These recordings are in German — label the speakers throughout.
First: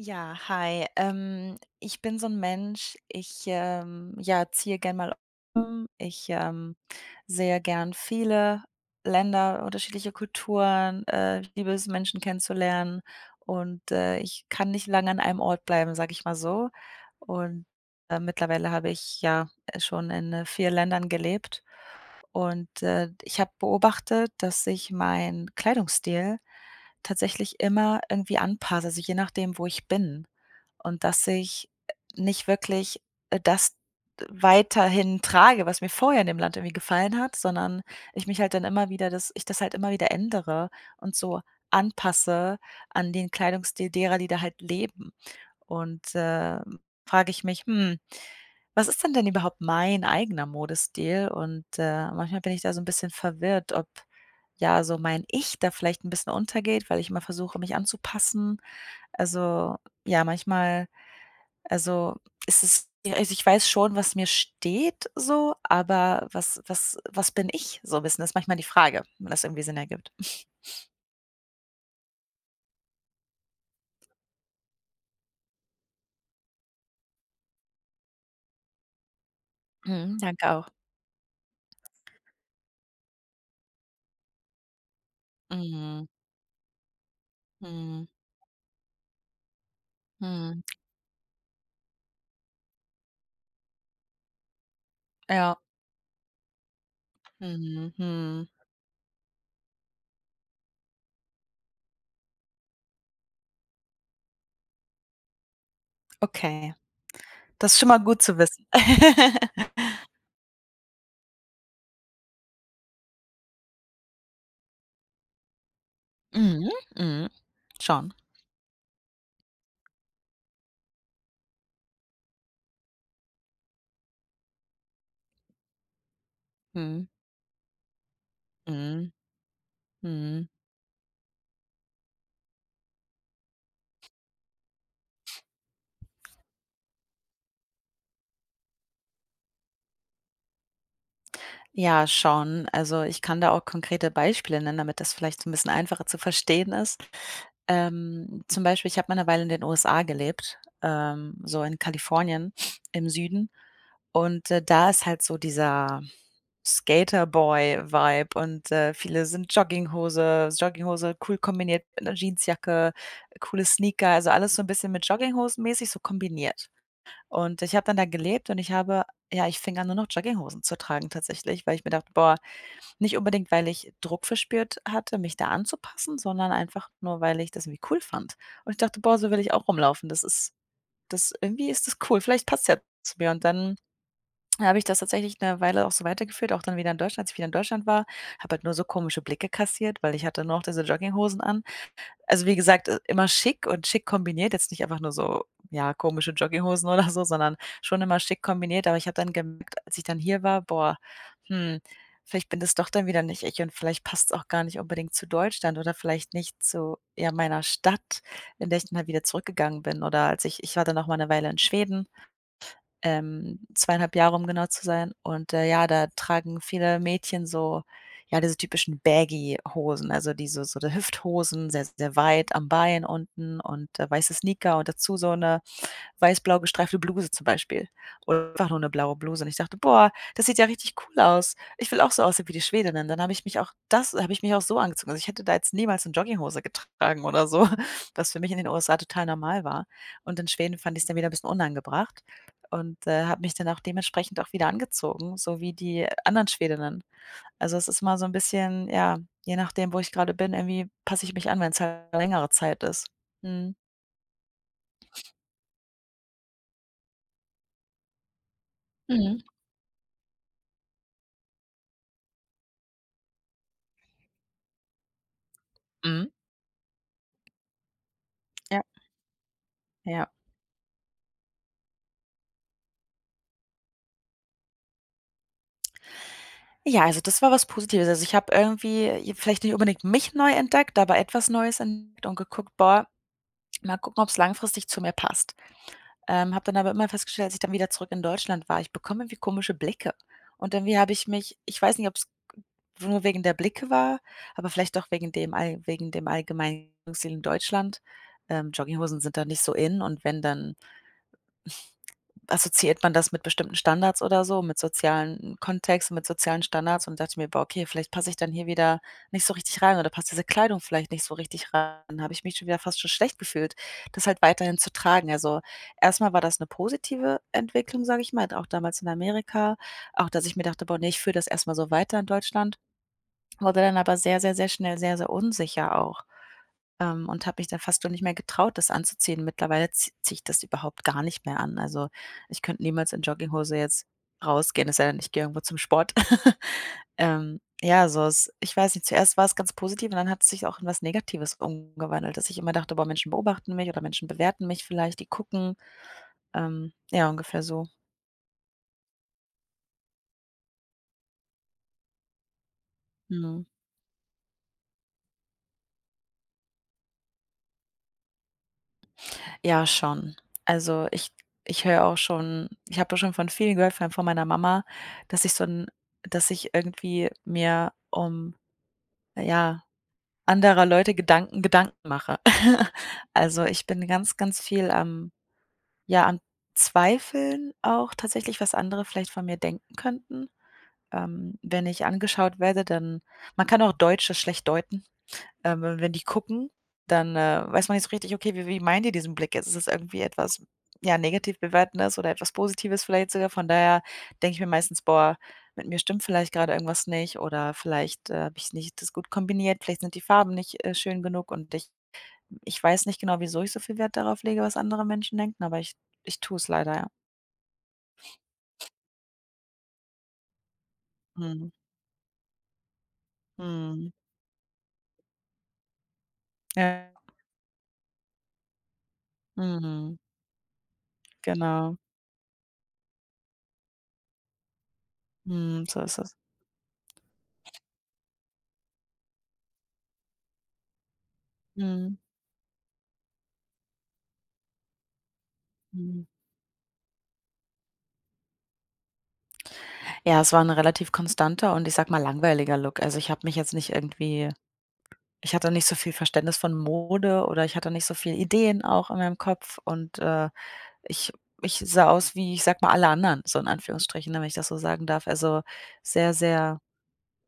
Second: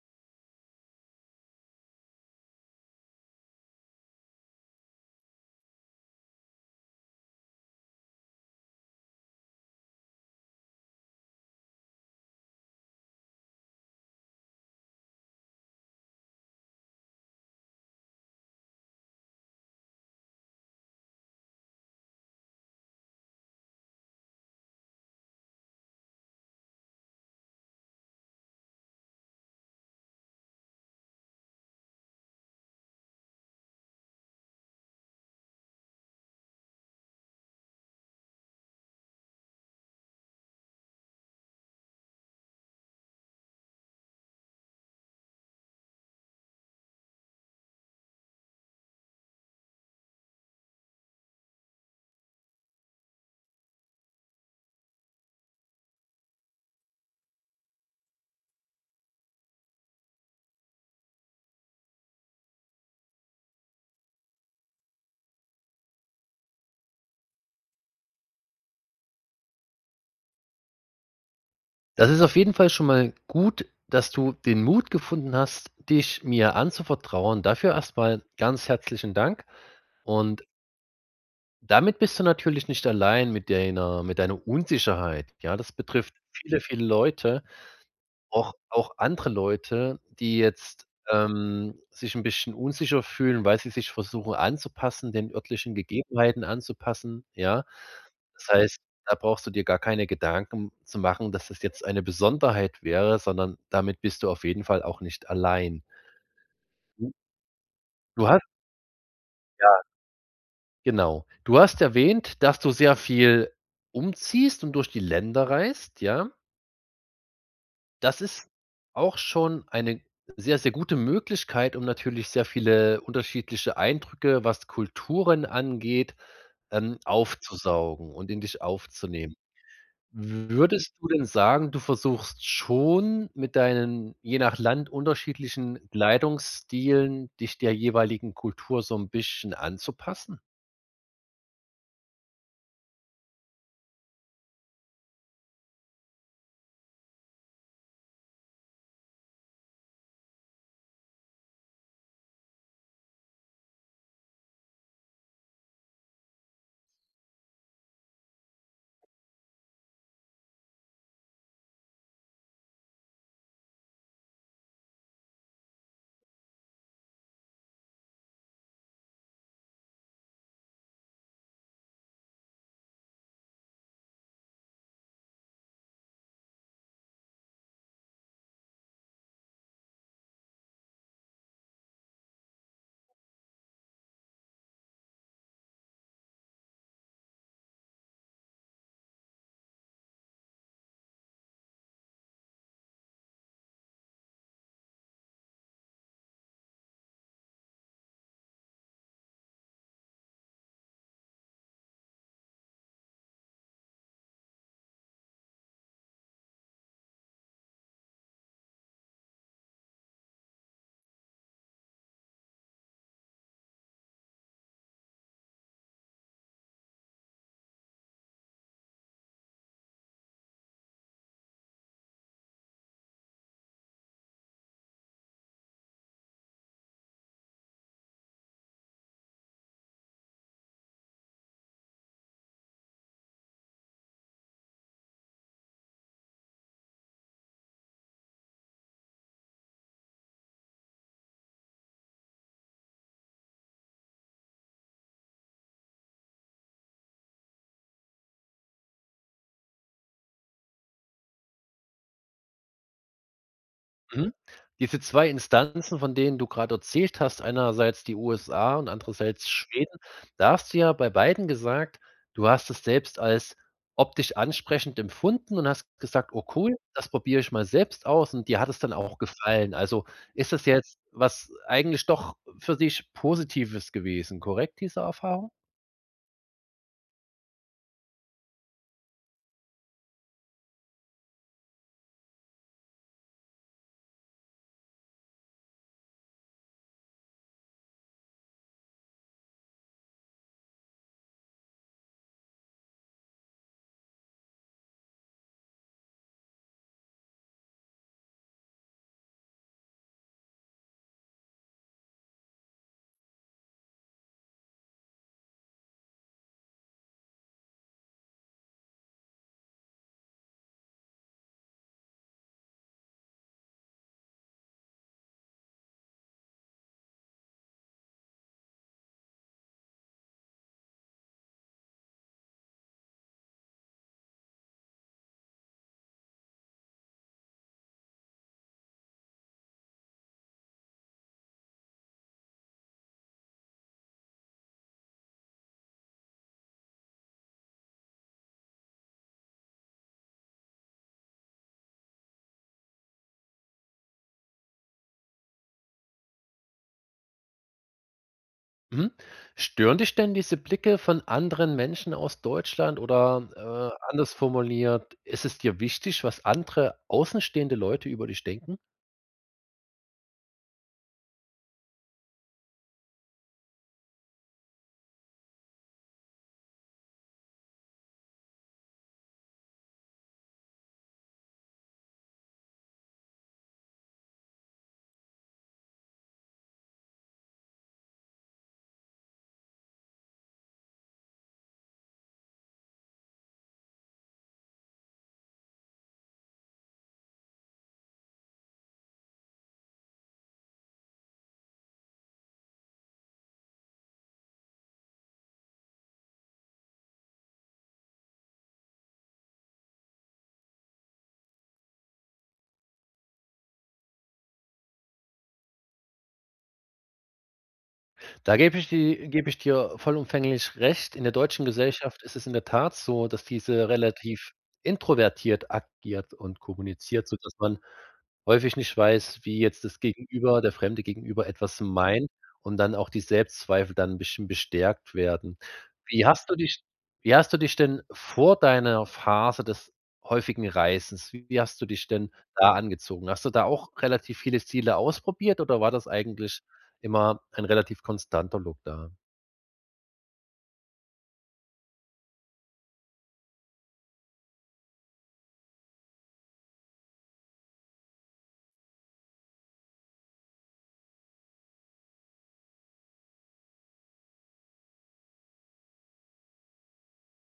Speaker 1: Ja, hi. Ich bin so ein Mensch, ich, ja, ziehe gern mal um. Ich, sehe gern viele Länder, unterschiedliche Kulturen, ich liebe es, Menschen kennenzulernen und, ich kann nicht lange an einem Ort bleiben, sag ich mal so. Und, mittlerweile habe ich, ja, schon in, 4 Ländern gelebt und, ich habe beobachtet, dass sich mein Kleidungsstil tatsächlich immer irgendwie anpasse, also je nachdem, wo ich bin. Und dass ich nicht wirklich, das weiterhin trage, was mir vorher in dem Land irgendwie gefallen hat, sondern ich mich halt dann immer wieder das ich das halt immer wieder ändere und so anpasse an den Kleidungsstil derer, die da halt leben. Und, frage ich mich: „Hm, was ist denn überhaupt mein eigener Modestil?" Und, manchmal bin ich da so ein bisschen verwirrt, ob ja, so mein Ich da vielleicht ein bisschen untergeht, weil ich immer versuche, mich anzupassen. Also, ja, manchmal also, ist es ja, also, ich weiß schon, was mir steht so, aber was bin ich so 'n bisschen? Das ist manchmal die Frage, wenn das irgendwie Sinn ergibt.
Speaker 2: Das ist auf jeden Fall schon mal gut, dass du den Mut gefunden hast, dich mir anzuvertrauen. Dafür erstmal ganz herzlichen Dank.
Speaker 1: Mhm,
Speaker 2: Und
Speaker 1: danke auch.
Speaker 2: damit bist du natürlich nicht allein mit deiner Unsicherheit. Ja, das
Speaker 1: Mhm,
Speaker 2: betrifft viele, viele Leute.
Speaker 1: mhm,
Speaker 2: Auch andere Leute, die
Speaker 1: mhm,
Speaker 2: jetzt, sich 'n bisschen unsicher fühlen, weil sie sich versuchen anzupassen, den
Speaker 1: ja,
Speaker 2: örtlichen Gegebenheiten anzupassen, ja?
Speaker 1: mhm,
Speaker 2: Das
Speaker 1: mhm.
Speaker 2: heißt, da brauchst du dir gar keine Gedanken zu machen, dass das jetzt eine Besonderheit wäre, sondern damit bist du auf jeden Fall auch nicht allein.
Speaker 1: Okay,
Speaker 2: Du
Speaker 1: das ist schon mal gut
Speaker 2: du
Speaker 1: zu
Speaker 2: hast
Speaker 1: wissen.
Speaker 2: ja, genau. Du hast erwähnt, dass du sehr viel umziehst und durch die Länder reist, ja?
Speaker 1: Mhm, mhm, schon.
Speaker 2: Das ist auch schon eine sehr, sehr gute Möglichkeit, um natürlich sehr viele unterschiedliche Eindrücke, was Kulturen angeht,
Speaker 1: Mhm,
Speaker 2: aufzusaugen und in dich
Speaker 1: mhm,
Speaker 2: aufzunehmen.
Speaker 1: mhm.
Speaker 2: Würdest du denn sagen, du versuchst schon mit deinen je nach Land unterschiedlichen Kleidungsstilen, dich der jeweiligen Kultur so 'n bisschen anzupassen?
Speaker 1: Ja, schon. Also, ich kann da auch konkrete Beispiele nennen, damit das vielleicht so ein bisschen einfacher zu verstehen ist. Zum Beispiel, ich habe mal eine Weile in den USA gelebt, so in Kalifornien im Süden. Und, da ist halt so dieser Skaterboy-Vibe und, viele sind Jogginghose cool kombiniert mit 'ner Jeansjacke, coole Sneaker, also alles so ein bisschen mit Jogginghosen mäßig so kombiniert. Und ich habe dann da gelebt und ich habe ja, ich fing an, nur noch Jogginghosen zu tragen tatsächlich, weil ich mir dachte: „Boah" nicht unbedingt, weil ich Druck verspürt hatte, mich da anzupassen, sondern einfach nur, weil ich das irgendwie cool fand. Und ich dachte: „Boah, so will ich auch rumlaufen. Das irgendwie ist das cool. Vielleicht passt ja zu mir." Und dann habe ich das tatsächlich eine Weile auch so weitergeführt, auch dann wieder in Deutschland, als ich wieder in Deutschland war, habe halt nur so komische Blicke kassiert, weil ich hatte nur noch diese Jogginghosen an. Also, wie gesagt, immer schick und schick kombiniert, jetzt nicht einfach nur so, ja, komische Jogginghosen oder so, sondern schon immer schick kombiniert. Aber ich habe dann gemerkt, als ich dann hier war: „Boah, hm, vielleicht bin das doch dann wieder nicht ich und vielleicht passt es auch gar nicht unbedingt zu Deutschland oder vielleicht nicht zu, ja, meiner Stadt, in der ich dann halt wieder zurückgegangen bin." Oder als ich ich war dann noch mal eine Weile in Schweden, 2,5 Jahre, um genau zu sein. Und, ja, da tragen viele Mädchen so, ja, diese typischen Baggy-Hosen, also diese so 'ne Hüfthosen, sehr, sehr weit am Bein unten und, weiße Sneaker und dazu so eine weiß-blau gestreifte Bluse zum Beispiel oder einfach nur 'ne blaue Bluse und ich dachte: „Boah, das sieht ja richtig cool aus. Ich will auch so aussehen wie die Schwedinnen." Dann habe ich mich auch so angezogen. Also, ich hätte da jetzt niemals 'ne Jogginghose getragen oder so, was für mich in den USA total normal war. Und in Schweden fand ich's dann wieder 'n bisschen unangebracht und, habe mich dann auch dementsprechend auch wieder angezogen, so wie die anderen Schwedinnen. Also, es ist immer so 'n bisschen ja, je nachdem, wo ich grade bin, irgendwie passe ich mich an, wenn's halt längere Zeit ist. Mhm.
Speaker 2: Mhm. Diese 2 Instanzen, von denen du gerade erzählt hast, einerseits die USA und
Speaker 1: Mhm.
Speaker 2: andererseits Schweden, da hast du ja bei beiden gesagt, du hast es selbst als optisch ansprechend empfunden und hast
Speaker 1: Mhm.
Speaker 2: gesagt: „Oh cool, das probiere ich mal selbst aus“, und dir hat es
Speaker 1: Ja,
Speaker 2: dann auch gefallen. Also,
Speaker 1: ja.
Speaker 2: ist das jetzt was eigentlich doch für dich Positives gewesen, korrekt, diese Erfahrung?
Speaker 1: Ja, also das war was Positives. Also, ich habe irgendwie, j vielleicht nicht unbedingt mich neu entdeckt, aber etwas Neues entdeckt und geguckt: „Boah, mal gucken, ob's langfristig zu mir passt." Habe dann aber immer festgestellt, als ich dann wieder zurück in Deutschland war, ich bekomme irgendwie komische Blicke. Und irgendwie habe ich mich ich weiß nicht, ob es nur wegen der Blicke war, aber vielleicht auch wegen dem allgemeinen Kleidungsstil in Deutschland. Jogginghosen sind da nicht so in und wenn, dann assoziiert man das mit bestimmten Standards oder so, mit sozialen Kontext, mit sozialen Standards und dachte mir: „Boah, okay, vielleicht passe ich dann hier wieder nicht so richtig rein oder passt diese Kleidung vielleicht nicht so richtig rein." Dann habe ich mich schon wieder fast schon schlecht gefühlt, das halt weiterhin zu tragen. Also, erstmal war das eine positive Entwicklung, sage ich mal, auch damals in Amerika, auch dass ich mir dachte: „Boah, ne, ich führe das erstmal so weiter in Deutschland." Wurde dann aber sehr, sehr, sehr schnell sehr, sehr unsicher auch, und habe mich dann fast schon nicht mehr getraut, das anzuziehen. Mittlerweile ziehe ich das überhaupt gar nicht mehr an. Also, ich könnte niemals in Jogginghose jetzt rausgehen, es sei denn, ich gehe irgendwo zum Sport. Ja, so es ich weiß nicht, zuerst war es ganz positiv und dann hat es sich auch in was Negatives umgewandelt, dass ich immer dachte: „Boah, Menschen beobachten mich oder Menschen bewerten mich vielleicht, die gucken." Ja, ungefähr so.
Speaker 2: Mhm. Stören dich denn diese Blicke von anderen Menschen aus Deutschland oder,
Speaker 1: Mhm.
Speaker 2: anders formuliert, ist es dir wichtig, was andere außenstehende Leute über dich denken?
Speaker 1: Ja, schon. Also, ich habe da schon von vielen gehört, vor allem von meiner Mama, dass ich so ein, dass ich irgendwie mir um ja, anderer Leute Gedanken mache. Also, ich bin ganz, ganz viel am ja, am Zweifeln auch tatsächlich, was andere vielleicht von mir denken könnten. Wenn ich angeschaut werde, dann man kann auch Deutsche schlecht deuten. Wenn die gucken, dann, weiß man nicht so richtig: „Okay, wie meinen die diesen Blick jetzt?" Ist es irgendwie etwas, ja, negativ bewertendes oder etwas Positives vielleicht sogar? Von daher denke ich mir meistens: „Boah, mit mir stimmt vielleicht gerade irgendwas nicht oder vielleicht, habe ich nicht das gut kombiniert, vielleicht sind die Farben nicht, schön genug und ich weiß nicht genau, wieso ich so viel Wert darauf lege, was andere Menschen denken, aber ich tue es leider, ja."
Speaker 2: Da gebe ich dir vollumfänglich recht. In der deutschen
Speaker 1: Mhm.
Speaker 2: Gesellschaft ist es in der Tat so, dass diese
Speaker 1: Mhm.
Speaker 2: relativ introvertiert agiert und
Speaker 1: Ja.
Speaker 2: kommuniziert, sodass man häufig nicht weiß, wie jetzt das
Speaker 1: Mhm.
Speaker 2: Gegenüber der fremde Gegenüber etwas
Speaker 1: Genau.
Speaker 2: meint und dann auch die Selbstzweifel dann 'n bisschen bestärkt werden.
Speaker 1: Mhm, so ist
Speaker 2: Wie
Speaker 1: es.
Speaker 2: hast du dich wie hast du dich denn vor deiner Phase des häufigen Reisens wie hast du dich
Speaker 1: Mhm.
Speaker 2: denn da angezogen? Hast du da auch relativ viele Stile ausprobiert oder war das
Speaker 1: Mhm.
Speaker 2: eigentlich immer ein relativ konstanter Look da.
Speaker 1: Ja, es war 'n relativ konstanter und ich sage mal langweiliger Look. Also, ich habe mich jetzt nicht irgendwie ich hatte nicht so viel Verständnis von Mode oder ich hatte nicht so viel Ideen auch in meinem Kopf und, ich ich sah aus wie, ich sage mal, alle anderen, so in Anführungsstrichen, ne, wenn ich das so sagen darf. Also, sehr, sehr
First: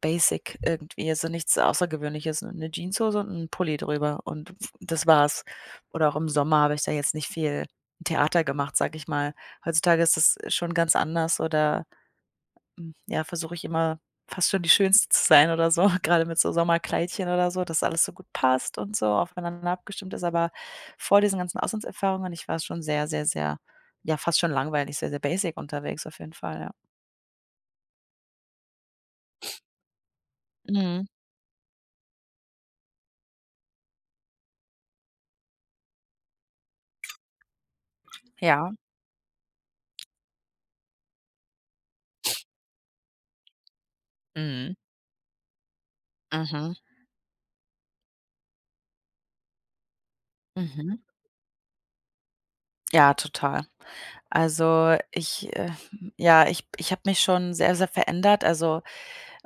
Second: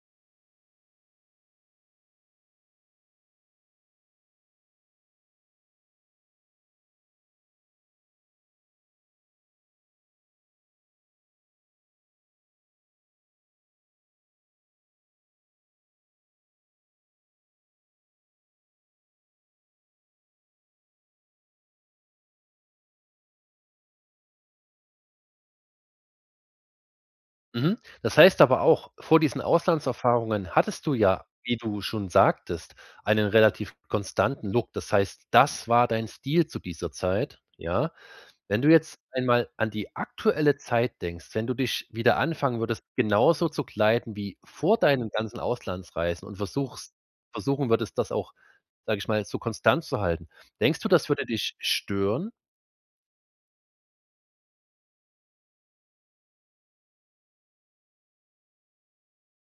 Speaker 1: basic irgendwie, also, nichts Außergewöhnliches, 'ne Jeanshose und 'n Pulli drüber und das war's. Oder auch im Sommer habe ich da jetzt nicht viel Theater gemacht, sage ich mal. Heutzutage ist das schon ganz anders oder ja, versuche ich immer fast schon die Schönste zu sein oder so, gerade mit so Sommerkleidchen oder so, dass alles so gut passt und so aufeinander abgestimmt ist. Aber vor diesen ganzen Auslandserfahrungen, ich war schon sehr, sehr, sehr ja, fast schon langweilig, sehr, sehr basic unterwegs auf jeden Fall, ja.
Speaker 2: Mhm. Das heißt aber auch, vor diesen Auslandserfahrungen hattest du,
Speaker 1: Mhm.
Speaker 2: ja, wie du schon sagtest, einen relativ konstanten Look. Das heißt, das war dein Stil zu dieser Zeit, ja? Wenn du
Speaker 1: Ja.
Speaker 2: jetzt einmal an die aktuelle Zeit denkst, wenn du dich wieder anfangen würdest, genauso zu kleiden wie
Speaker 1: Mhm.
Speaker 2: vor deinen ganzen Auslandsreisen und
Speaker 1: Mhm.
Speaker 2: versuchst versuchen würdest, das auch, sage ich mal, so konstant zu halten. Denkst du,
Speaker 1: Mhm.
Speaker 2: das würde dich stören?
Speaker 1: Ja, total. Also, ich, ja, ich habe mich schon sehr, sehr verändert. Also,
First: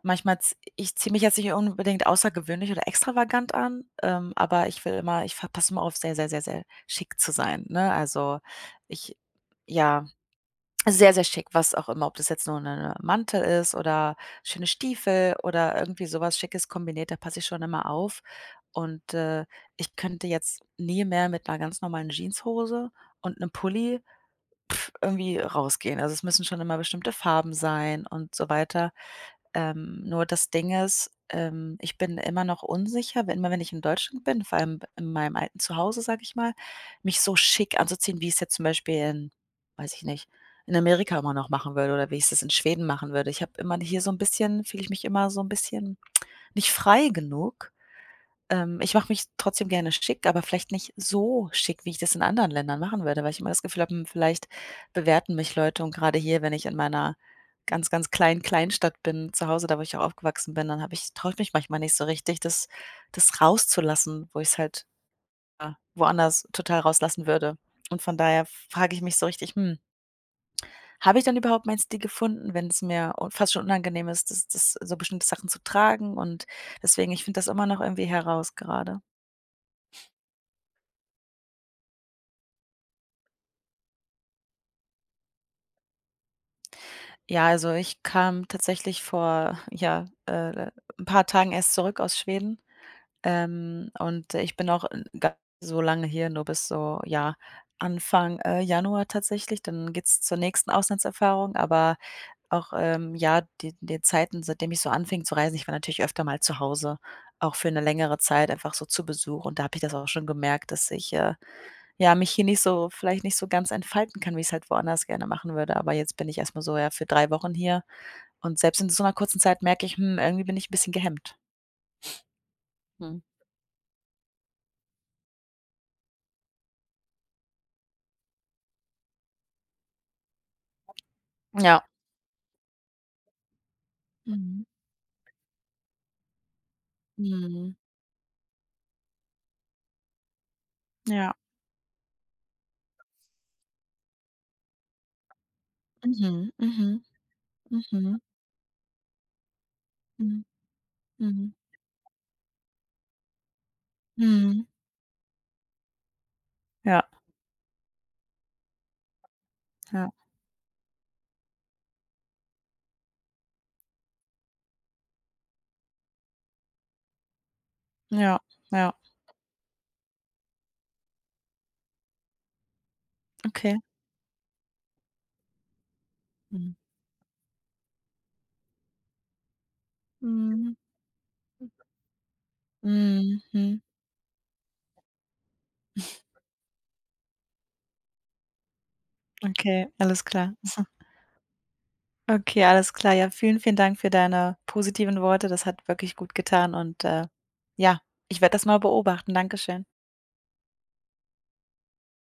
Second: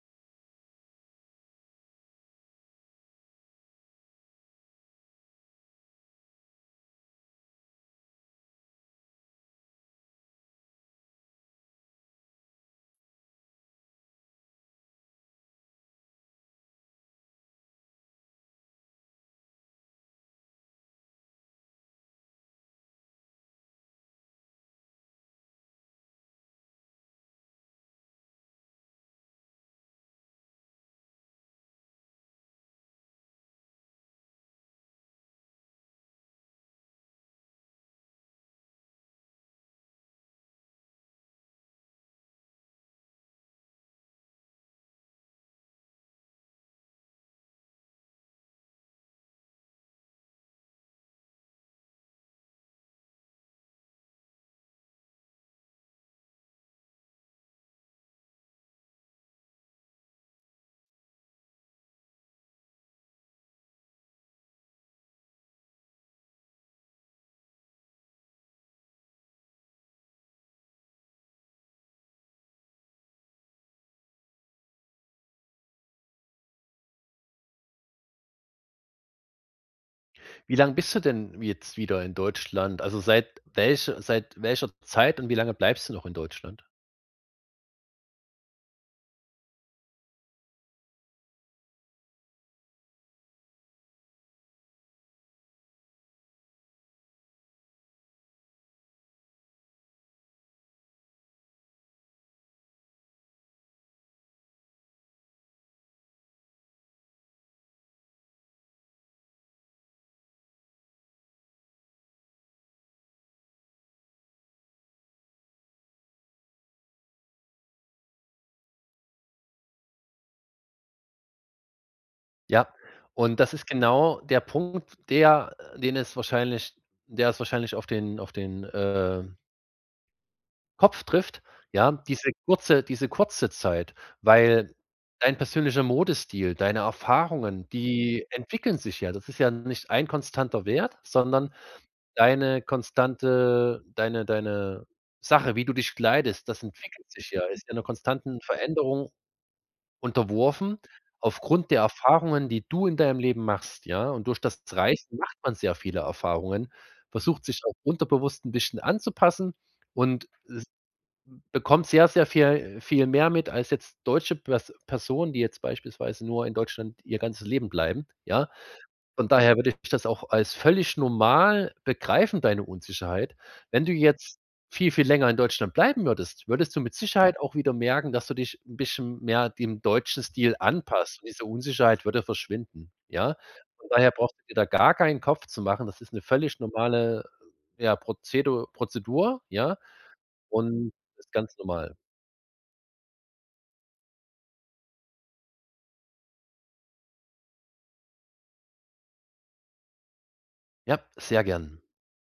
Speaker 1: manchmal z ich ziehe mich jetzt nicht unbedingt außergewöhnlich oder extravagant an, aber ich will immer ich ver passe immer auf, sehr, sehr, sehr, sehr schick zu sein, ne? Also, ich ja, sehr, sehr schick, was auch immer, ob das jetzt nur ein Mantel ist oder schöne Stiefel oder irgendwie sowas Schickes kombiniert, da passe ich schon immer auf. Und, ich könnte jetzt nie mehr mit einer ganz normalen Jeanshose und einem Pulli, irgendwie rausgehen. Also, es müssen schon immer bestimmte Farben sein und so weiter. Nur das Ding ist, ich bin immer noch unsicher, wenn immer wenn ich in Deutschland bin, vor allem in meinem alten Zuhause, sage ich mal, mich so schick anzuziehen, wie ich es jetzt zum Beispiel in weiß ich nicht, in Amerika immer noch machen würde oder wie ich es in Schweden machen würde. Ich habe immer hier so ein bisschen Fühle ich mich immer so ein bisschen nicht frei genug. Ich mache mich trotzdem gerne schick, aber vielleicht nicht so schick, wie ich das in anderen Ländern machen würde, weil ich immer das Gefühl habe, hm, vielleicht bewerten mich Leute und gerade hier, wenn ich in meiner ganz, ganz kleinen Kleinstadt bin, zu Hause, da wo ich auch aufgewachsen bin, dann habe ich traue ich mich manchmal nicht so richtig, das rauszulassen, wo ich's halt, ja, woanders total rauslassen würde. Und von daher frage ich mich so richtig: „Hm, habe ich dann überhaupt meinen Stil gefunden?", wenn es mir un fast schon unangenehm ist, das so bestimmte Sachen zu tragen und deswegen ich finde das immer noch irgendwie heraus gerade.
Speaker 2: Wie lange bist du denn jetzt wieder in Deutschland? Also, seit welcher Zeit und wie lange bleibst du noch in Deutschland?
Speaker 1: Ja, also ich kam tatsächlich vor, ja, 'n paar Tagen erst zurück aus Schweden, und ich bin auch n gar nicht so lange hier, nur bis so, ja, Anfang, Januar tatsächlich. Dann geht's zur nächsten Auslandserfahrung, aber auch, ja, die Zeiten, seitdem ich so anfing zu reisen, ich war natürlich öfter mal zu Hause, auch für eine längere Zeit einfach so zu Besuch und da habe ich das auch schon gemerkt, dass ich, ja, mich hier nicht so vielleicht nicht so ganz entfalten kann, wie ich es halt woanders gerne machen würde. Aber jetzt bin ich erst mal so, ja, für 3 Wochen hier und selbst in so 'ner kurzen Zeit merke ich: „Hm, irgendwie bin ich 'n bisschen gehemmt."
Speaker 2: Ja,
Speaker 1: Mhm.
Speaker 2: und das ist genau der Punkt, der es wahrscheinlich auf den Kopf trifft,
Speaker 1: Ja.
Speaker 2: ja, diese kurze Zeit,
Speaker 1: Mhm.
Speaker 2: weil dein persönlicher Modestil, deine Erfahrungen,
Speaker 1: Mhm.
Speaker 2: die entwickeln sich ja. Das ist ja nicht ein konstanter Wert,
Speaker 1: Ja.
Speaker 2: sondern deine konstante deine deine Sache, wie du dich kleidest,
Speaker 1: Mhm.
Speaker 2: das
Speaker 1: Mhm.
Speaker 2: entwickelt sich ja, ist ja einer
Speaker 1: Mhm.
Speaker 2: konstanten Veränderung
Speaker 1: Mhm.
Speaker 2: unterworfen
Speaker 1: Mhm.
Speaker 2: aufgrund der Erfahrungen, die du in deinem Leben machst, ja? Und durch das
Speaker 1: Mhm.
Speaker 2: Reisen macht man sehr viele Erfahrungen,
Speaker 1: Ja,
Speaker 2: versucht sich auch unterbewusst ein bisschen anzupassen
Speaker 1: ja,
Speaker 2: und bekommt sehr, sehr viel mehr mit als jetzt deutsche Personen, die jetzt beispielsweise nur in Deutschland ihr ganzes Leben bleiben,
Speaker 1: ja,
Speaker 2: ja?
Speaker 1: ja.
Speaker 2: Von daher würde ich das auch als völlig normal begreifen, deine Unsicherheit.
Speaker 1: Okay.
Speaker 2: Wenn du jetzt viel, viel länger in Deutschland bleiben würdest,
Speaker 1: Mhm.
Speaker 2: würdest du mit Sicherheit auch wieder merken, dass du dich ein bisschen mehr dem deutschen Stil
Speaker 1: Mhm.
Speaker 2: anpasst und diese Unsicherheit würde verschwinden, ja?
Speaker 1: Mhm.
Speaker 2: Von daher brauchst du dir da gar keinen Kopf zu machen. Das ist eine völlig normale, ja, Prozedur, ja,
Speaker 1: Okay, alles klar.
Speaker 2: und das ist ganz normal.
Speaker 1: Okay, alles klar. Ja, vielen, vielen Dank für deine positiven Worte. Das hat wirklich gut getan und, ja, ich werde das mal beobachten. Dankeschön.
Speaker 2: Ja, sehr gern.